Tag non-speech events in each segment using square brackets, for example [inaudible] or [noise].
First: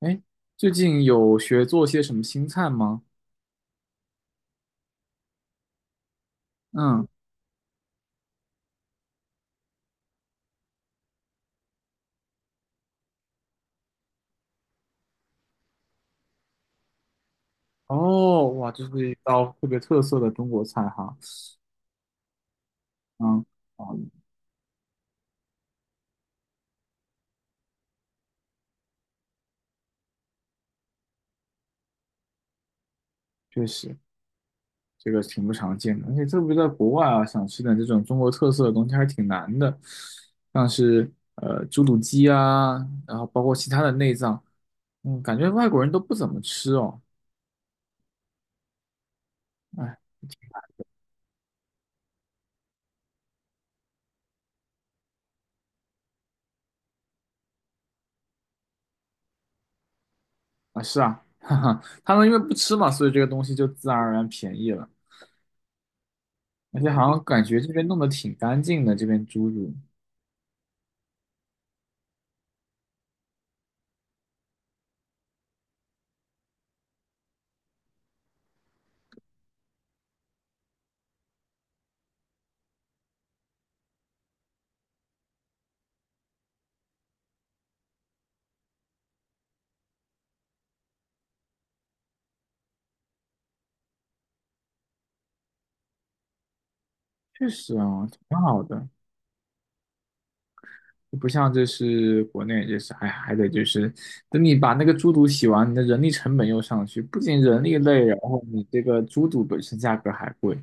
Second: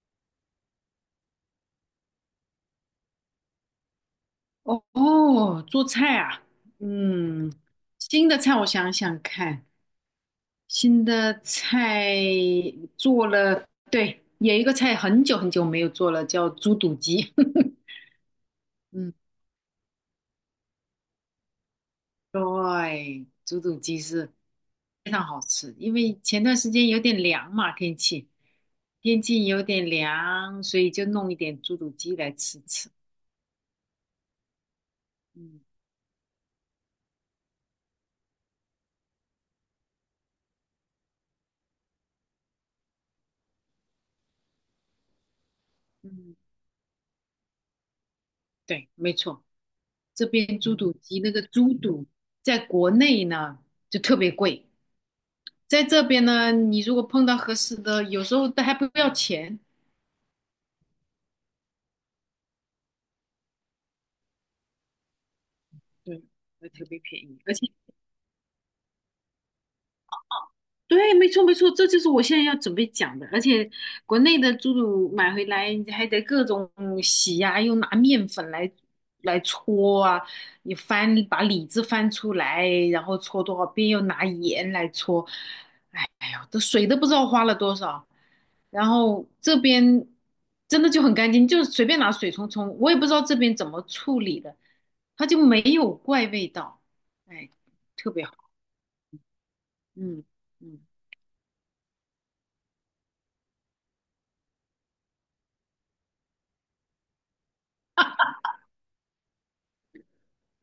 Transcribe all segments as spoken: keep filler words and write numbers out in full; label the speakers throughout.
Speaker 1: 哎，最近有学做些什么新菜吗？
Speaker 2: 哦哦做菜啊，
Speaker 1: 嗯，
Speaker 2: 嗯，新的菜我想想看，新的菜做了，对，有一个菜很久很久没有做了，叫猪肚鸡。[laughs]
Speaker 1: 哦，哇，这是
Speaker 2: 嗯，
Speaker 1: 一道特别特色的中国菜哈。
Speaker 2: 对，
Speaker 1: 嗯，
Speaker 2: 猪肚
Speaker 1: 啊，
Speaker 2: 鸡是非常好吃，因为前段时间有点凉嘛，天气天气有点凉，所以就弄一点猪肚鸡来吃吃。
Speaker 1: 确实，这个挺不
Speaker 2: 嗯
Speaker 1: 常见的，而且特别在国外啊，想吃点这种中国特色的东西还是挺难的，像是呃猪肚鸡啊，然后包括其他的内脏，嗯，感觉外国人都不怎
Speaker 2: 嗯，
Speaker 1: 么吃哦。
Speaker 2: 对，没错。
Speaker 1: 哎，
Speaker 2: 这边猪肚鸡那个猪肚在国内呢就特别贵，在这边呢，你如果碰到合适的，有时候都还不要钱，
Speaker 1: 啊，是啊，[laughs] 哈哈，他们因为不吃嘛，所以这个东西就自然而然便宜了。
Speaker 2: 对，还
Speaker 1: 而
Speaker 2: 特
Speaker 1: 且
Speaker 2: 别
Speaker 1: 好
Speaker 2: 便
Speaker 1: 像
Speaker 2: 宜，
Speaker 1: 感
Speaker 2: 而
Speaker 1: 觉
Speaker 2: 且
Speaker 1: 这边弄得挺干净的，这边猪肚
Speaker 2: 对，没错没错，这就是我现在要准备讲的。而且国内的猪肚买回来，你还得各种洗呀、又拿面粉来来搓啊，你翻把里子翻出来，然后搓多少遍，又拿盐来搓。哎哎呦，这水都不知道花了多少。然后这边真的就很干净，就随便拿水冲冲，我也不知道这边怎么处理的，它就没有怪味道，
Speaker 1: 确
Speaker 2: 哎，
Speaker 1: 实啊，
Speaker 2: 特别
Speaker 1: 挺
Speaker 2: 好。
Speaker 1: 好的，
Speaker 2: 嗯嗯。
Speaker 1: 就不像这是国内，就是还还得就是等你把那个猪肚洗完，你的人力成本又上去，不仅人力累，然后你这个猪肚本身价格还贵，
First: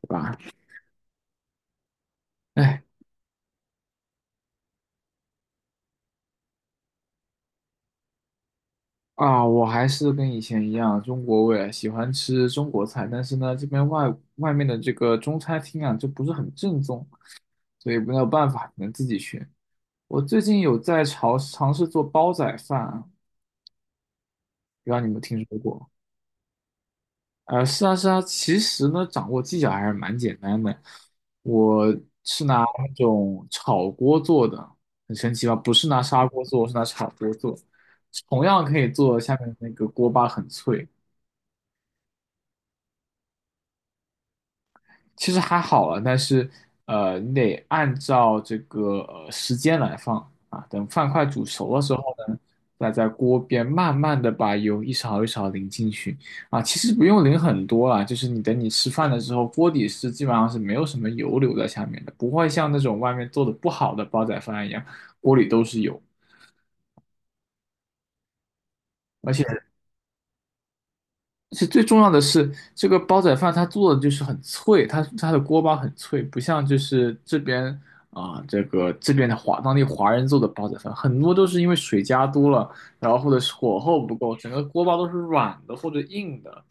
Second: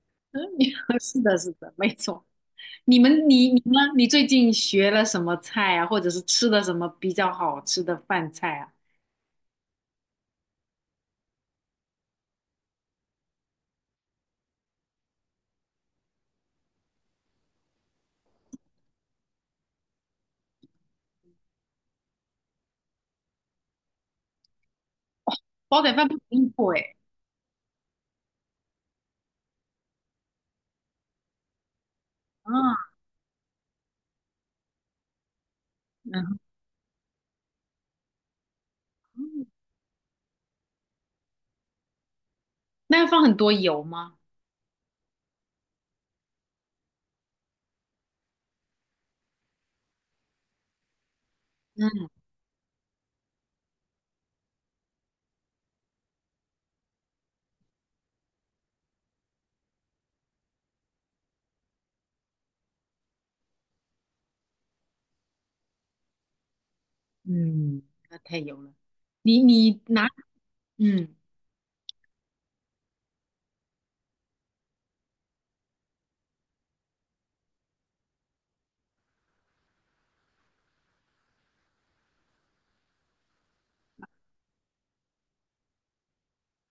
Speaker 1: 对
Speaker 2: [laughs]
Speaker 1: 吧？
Speaker 2: 嗯，是的，是的，没错。
Speaker 1: 哎
Speaker 2: 你们，你你呢？你最近学了什么菜啊？或者是吃的什么比较好吃的饭菜啊？
Speaker 1: 啊，我还是跟以前一样，中国胃，喜欢吃中国菜，但是呢，这边外外面的这个中餐厅啊，就不是很正宗，所以没有办法，只能自己学。我最近有在尝尝试做煲仔饭，不知道你有没有听说
Speaker 2: 煲
Speaker 1: 过？
Speaker 2: 仔饭不容易做哎。
Speaker 1: 呃，是啊，是啊，其实呢，掌握技巧还是蛮简单的。我是拿
Speaker 2: 啊，
Speaker 1: 那种炒锅做的，很神奇吧？不是拿砂锅做，我是拿炒锅做，同样可以做下
Speaker 2: 嗯，
Speaker 1: 面那个锅巴很脆。
Speaker 2: 那要放很多油吗？
Speaker 1: 其实还好了，但是呃，你得按照这个呃时间来放啊。等饭快煮熟的时候
Speaker 2: 嗯
Speaker 1: 呢，再在锅边慢慢的把油一勺一勺淋进去啊。其实不用淋很多啦，就是你等你吃饭的时候，锅底是基本上是没有什么油留在下面的，不会像那种外面做的不好的煲仔饭一样，锅里都是油。
Speaker 2: 嗯，那太油了。
Speaker 1: 而
Speaker 2: 你
Speaker 1: 且。
Speaker 2: 你拿，嗯，
Speaker 1: 其实最重要的是，这个煲仔饭它做的就是很脆，它它的锅巴很脆，不像就是这边啊、这个这边的华当地华人做的煲仔饭，很多都是因为水加多了，然后或者是火候不够，整个锅巴都是软的或者硬的，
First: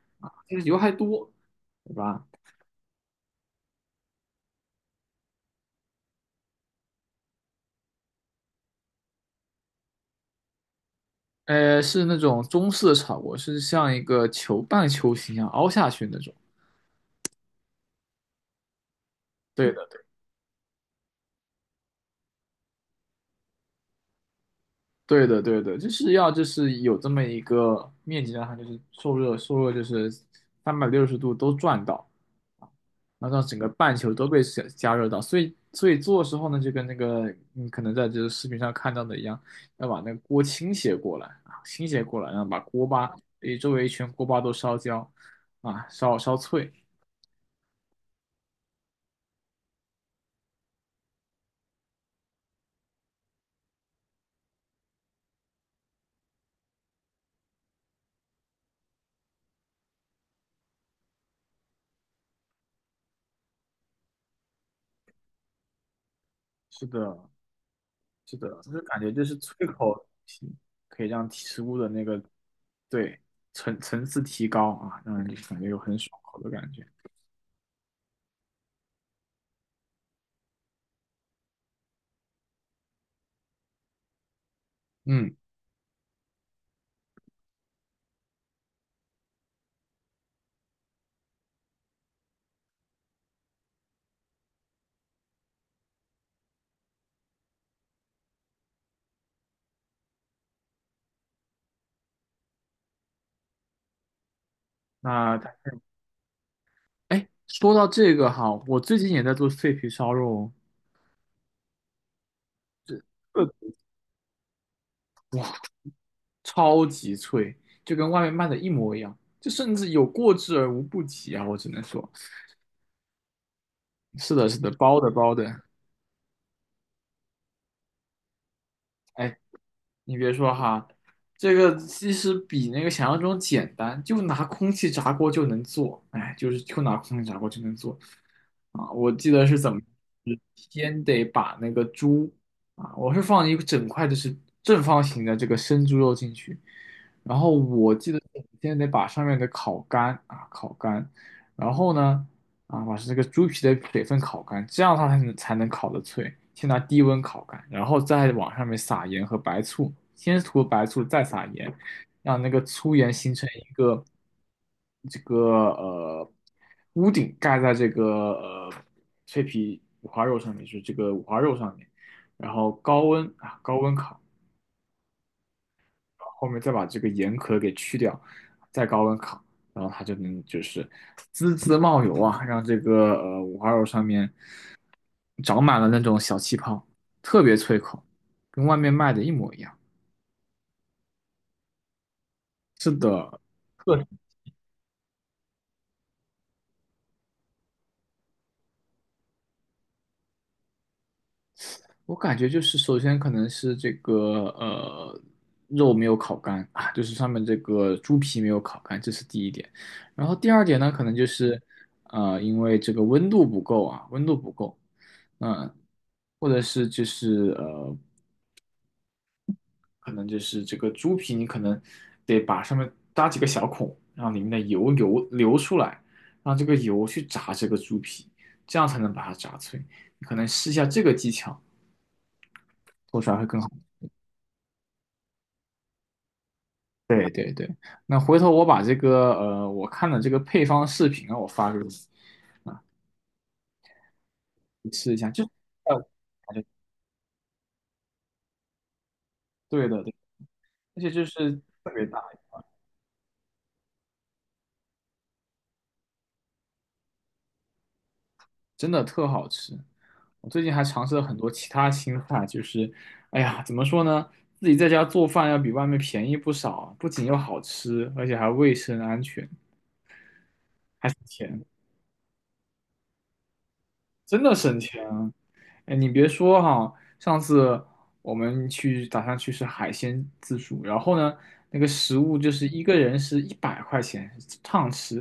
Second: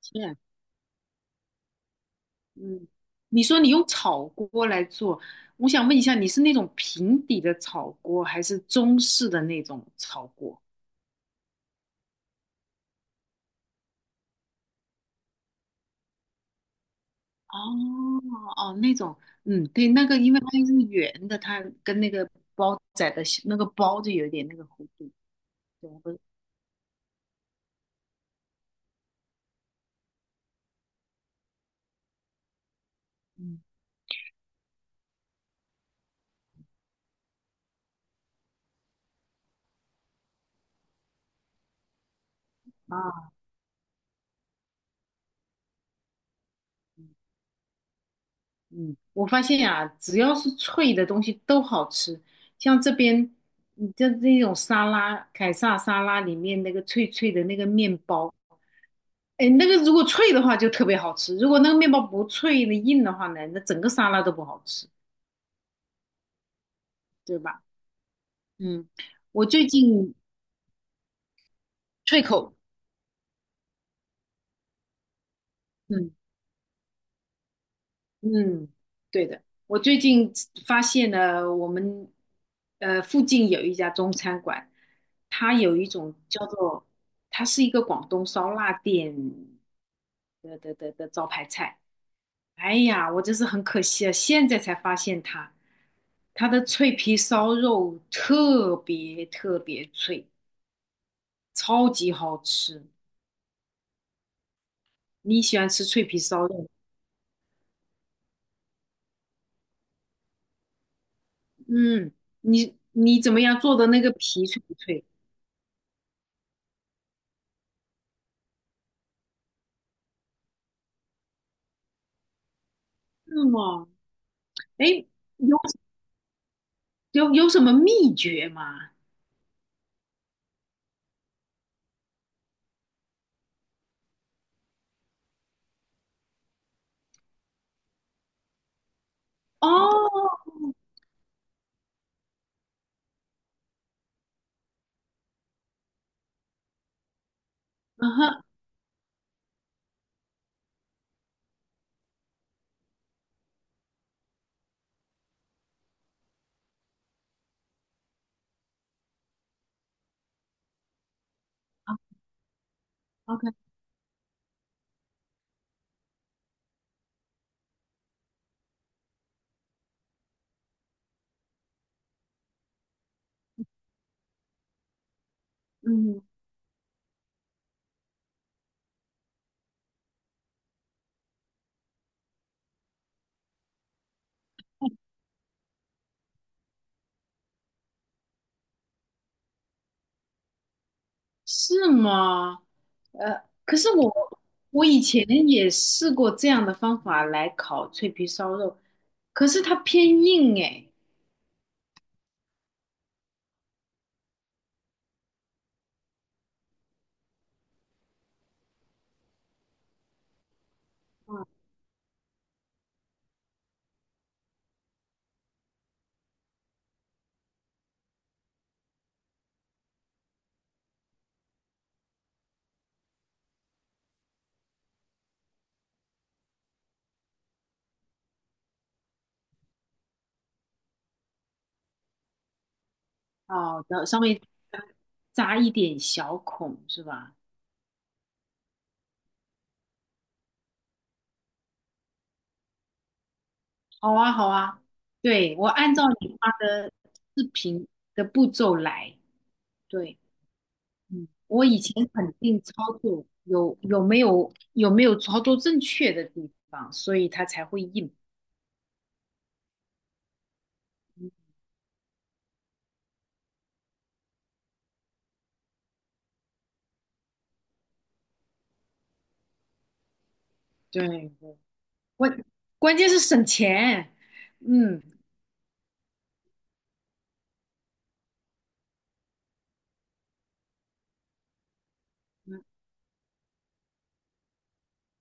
Speaker 2: 是，
Speaker 1: 就是油还多，对吧？
Speaker 2: 嗯，你说你用炒锅来做，我想问一下，你是那种平底的炒锅，还是中式的那种炒锅？
Speaker 1: 呃，是那种中式的炒锅，是像一个球半球形一样凹下去那种。
Speaker 2: 哦哦，那种，嗯，
Speaker 1: 对的，
Speaker 2: 对，那个，因为它是圆的，它跟那个包仔的那个包就有点那个弧度，
Speaker 1: 对的，对的，就
Speaker 2: 对，[laughs] 不
Speaker 1: 是
Speaker 2: 是，
Speaker 1: 要就是有这么一个面积，让它就是受热，受热就是三百六十度都转到，啊然后让整
Speaker 2: 嗯
Speaker 1: 个半球都被加加热到。所以，所以做的时候呢，就跟那个你可能在这个视频上看到的一样，要把那个锅倾斜过来啊，倾斜过来，然后把锅巴，
Speaker 2: 啊，
Speaker 1: 诶，周围一圈锅巴都烧焦啊，烧烧脆。
Speaker 2: 嗯，我发现呀、只要是脆的东西都好吃，像这边，你像这种沙拉，凯撒沙拉里面那个脆脆的那个面包，哎，那个如果脆的话就特别好吃，如果那个面包不脆的硬的话呢，那整个沙拉都不好吃，
Speaker 1: 是的，
Speaker 2: 对吧？
Speaker 1: 是的，就是
Speaker 2: 嗯，
Speaker 1: 感觉就是
Speaker 2: 我
Speaker 1: 脆
Speaker 2: 最
Speaker 1: 口的东
Speaker 2: 近
Speaker 1: 西可以让提食物的那个
Speaker 2: 脆口。
Speaker 1: 对层层次提高啊，让人感觉有很
Speaker 2: 嗯。
Speaker 1: 爽口的感觉。
Speaker 2: 嗯，对的，我最近发现了我们呃附近有一家中餐馆，
Speaker 1: 嗯，
Speaker 2: 它有一种叫做，它是一个广东烧腊店的的的的招牌菜。哎呀，我真是很可惜啊，现在才发现它，它的脆皮烧肉特别特别脆，超级好吃。
Speaker 1: 那
Speaker 2: 你
Speaker 1: 它
Speaker 2: 喜欢吃脆皮烧肉？
Speaker 1: 哎，说到这个哈，我最近也在做脆皮烧肉哦，
Speaker 2: 嗯，你
Speaker 1: 这
Speaker 2: 你怎么
Speaker 1: 呃
Speaker 2: 样做的那个皮脆不脆？
Speaker 1: 哇，超级脆，就跟外面卖的一模一样，就甚至有过之而无不及啊，我只能说，
Speaker 2: 是吗？
Speaker 1: 是的，是的，
Speaker 2: 哎，
Speaker 1: 包的包
Speaker 2: 有
Speaker 1: 的，
Speaker 2: 有有什么秘诀吗？
Speaker 1: 哎，你别说哈，这个其实比那个想象中简单，就拿空气炸锅就能做，哎，就是就拿空气炸锅就能做啊！我记得是怎么，是
Speaker 2: 哦，
Speaker 1: 先得把那个猪啊，我是放一个整块的是正方形的这个生猪肉进去，然后我
Speaker 2: 嗯
Speaker 1: 记得是
Speaker 2: 哼，
Speaker 1: 先得把上面的烤干啊烤干，然后呢。啊，把这个猪皮的水分烤干，这样它才能才能烤得脆。先拿低温烤干，然后再往上面撒盐和白醋，先涂白醋，再撒盐，
Speaker 2: 啊
Speaker 1: 让那个粗盐形成
Speaker 2: ，OK，
Speaker 1: 一个这个呃屋顶，盖在这个呃脆皮五花肉上面，就是这个五花肉上面，然后高温啊高温烤，
Speaker 2: 嗯，
Speaker 1: 后面再把这个盐壳给去掉，再高温烤。然后它就能就是滋滋冒油啊，让这个呃五花肉上面长满了那种小气泡，特别脆口，跟外面卖的一模一样。
Speaker 2: 是吗？
Speaker 1: 是的，
Speaker 2: 呃，可是
Speaker 1: 特
Speaker 2: 我我以前也试过这样的方法来烤脆皮烧肉，可是它偏硬哎。
Speaker 1: 我感觉就是首先可能是这个呃肉没有烤干啊，就是上面这个猪皮没有烤干，这是第一点。然后第二点呢，可能就
Speaker 2: 嗯，
Speaker 1: 是呃因为这个温度不够啊，温度不够，嗯、或者是就是呃可能就是这个猪皮，你可能得把上面搭几个小孔，让里面的油油流出来，让这个油去炸这个猪皮，这样才能把它炸脆。你可能试一下这个技巧，做出来会更好。
Speaker 2: 好的，上面扎一点小孔是
Speaker 1: 对
Speaker 2: 吧？
Speaker 1: 对对，那回头我把这个呃我看的这个配方视频啊，我发给你，
Speaker 2: 好啊，好啊，
Speaker 1: 你试一下。就
Speaker 2: 对，我按照
Speaker 1: 呃，
Speaker 2: 你发的视频的步骤来，
Speaker 1: 对的对，
Speaker 2: 对。
Speaker 1: 而且就
Speaker 2: 嗯，
Speaker 1: 是
Speaker 2: 我以前肯定操作有有没有有没有操作正确的地方，所以它才会硬。
Speaker 1: 真的特好吃。我最近还尝试了很多其他新菜，就是，哎呀，怎么说呢，自己在家做饭要比外面便宜不少，不仅又好吃，而且还卫生安全，
Speaker 2: 对
Speaker 1: 还省
Speaker 2: 对，
Speaker 1: 钱，
Speaker 2: 关关键是省钱。
Speaker 1: 真的省
Speaker 2: 嗯
Speaker 1: 钱啊！哎，你别说哈，上次我们去打算去吃海鲜自助，然后呢，那个食物就
Speaker 2: 嗯
Speaker 1: 是一个人是一百块钱，畅吃，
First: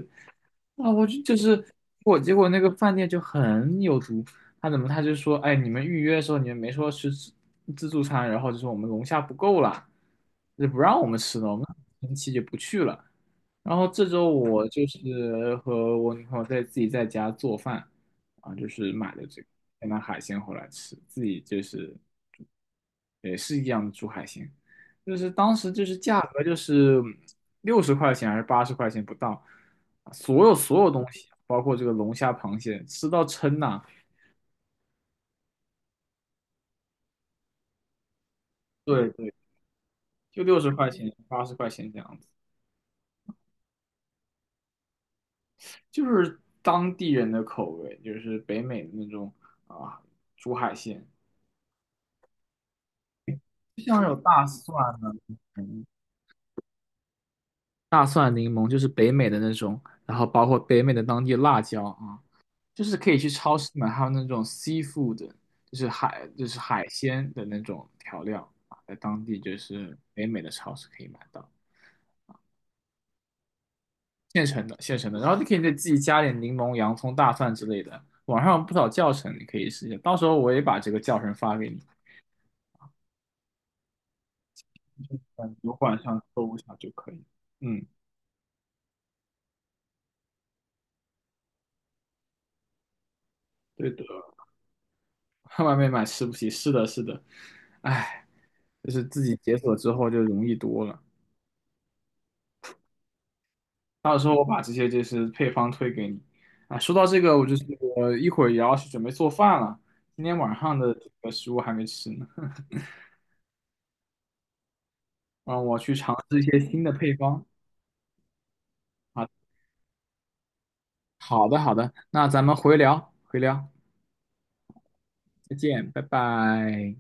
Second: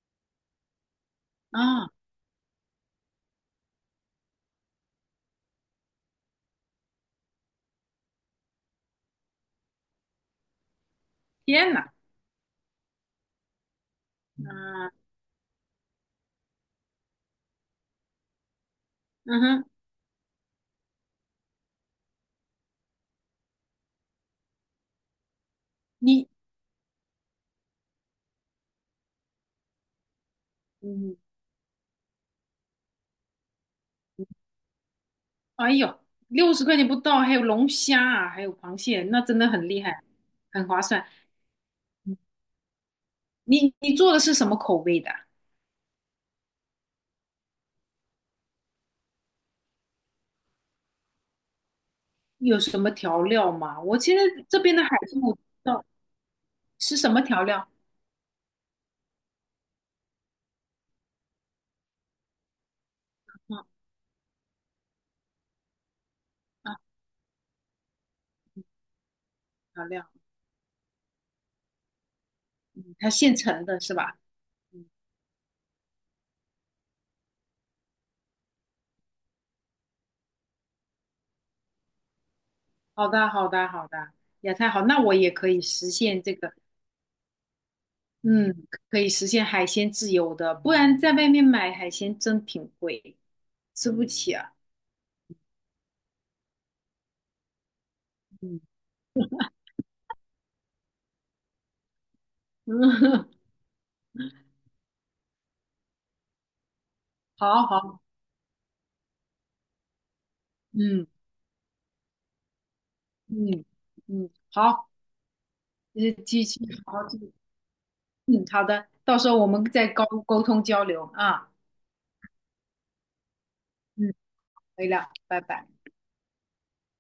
Speaker 1: 啊，我就就是
Speaker 2: 啊，
Speaker 1: 我，结果那个饭店就很有毒。他怎么他就说，哎，你们预约的时候你们没说吃自自助餐，然后就说我们龙虾不够了，就不让我们吃了，我们
Speaker 2: 天呐，
Speaker 1: 很生气就不去了。然后这周我就
Speaker 2: 啊
Speaker 1: 是和我女朋友在自己在家做饭，啊，就是买的这
Speaker 2: 嗯
Speaker 1: 个，
Speaker 2: 哼，
Speaker 1: 买海鲜回来吃，自己就是也是一样的煮海鲜。就是当时就是价
Speaker 2: 你
Speaker 1: 格就是六十块钱还是八十块钱不到，啊所有所有东
Speaker 2: 嗯，
Speaker 1: 西，包括这个龙虾、螃蟹，吃到撑呐、
Speaker 2: 哎呦，六十块钱不到，还有龙虾啊，还有螃蟹，
Speaker 1: 对
Speaker 2: 那
Speaker 1: 对，
Speaker 2: 真的很厉害，
Speaker 1: 就六
Speaker 2: 很
Speaker 1: 十
Speaker 2: 划
Speaker 1: 块
Speaker 2: 算。
Speaker 1: 钱、八十块钱这
Speaker 2: 嗯
Speaker 1: 样子，
Speaker 2: 你你做的是什么口味的？
Speaker 1: 就是当地人的口味，就是北美的那种啊，煮海鲜，
Speaker 2: 有什么调料吗？
Speaker 1: 就
Speaker 2: 我
Speaker 1: 像有
Speaker 2: 现在
Speaker 1: 大
Speaker 2: 这
Speaker 1: 蒜
Speaker 2: 边的海
Speaker 1: 呢、
Speaker 2: 鲜我不知道
Speaker 1: 嗯
Speaker 2: 是什么调料。
Speaker 1: 大蒜、柠檬，就是北美的那种，然后包括北美的当地辣椒啊，就是可以去超市
Speaker 2: 嗯
Speaker 1: 买还有那种 seafood，就是海就是海鲜的那种调料啊，在当地就
Speaker 2: 漂
Speaker 1: 是
Speaker 2: 料，
Speaker 1: 北美的超市可以买到
Speaker 2: 嗯它现成的是吧？
Speaker 1: 现成的
Speaker 2: 嗯，
Speaker 1: 现成的，然后你可以再自己加点柠檬、洋葱、大蒜之类的。网上有不少教程，你可以试一下，到时候我也把这个教程发给你，
Speaker 2: 好的，好的，好的，也太好，那我也可
Speaker 1: 嗯，
Speaker 2: 以
Speaker 1: 油
Speaker 2: 实
Speaker 1: 管上
Speaker 2: 现这个，
Speaker 1: 搜一下就可以。嗯，
Speaker 2: 嗯，可以实现海鲜自由的，不然在外面买海鲜真挺贵，
Speaker 1: 对
Speaker 2: 吃
Speaker 1: 的，
Speaker 2: 不起啊。
Speaker 1: [laughs] 外面买吃不起，是的，是的，哎，
Speaker 2: 嗯
Speaker 1: 就是自己解锁之后就容易多了。
Speaker 2: 嗯，[laughs]
Speaker 1: 到时候我把这些就是配方推给你。啊，说到这个，我就是
Speaker 2: 好好，
Speaker 1: 我一会儿也要去准备做饭了，今天晚上的
Speaker 2: 嗯
Speaker 1: 这个食物还没吃呢，[laughs]
Speaker 2: 嗯嗯，好，
Speaker 1: 让我去
Speaker 2: 呃，
Speaker 1: 尝试一
Speaker 2: 继
Speaker 1: 些
Speaker 2: 续
Speaker 1: 新的
Speaker 2: 好好
Speaker 1: 配
Speaker 2: 继续。
Speaker 1: 方。
Speaker 2: 嗯，好的，到
Speaker 1: 啊，
Speaker 2: 时候我们再沟沟通交流
Speaker 1: 好
Speaker 2: 啊，
Speaker 1: 的好的，那咱们回聊回聊，
Speaker 2: 嗯，可以了，拜
Speaker 1: 再
Speaker 2: 拜。
Speaker 1: 见，拜拜。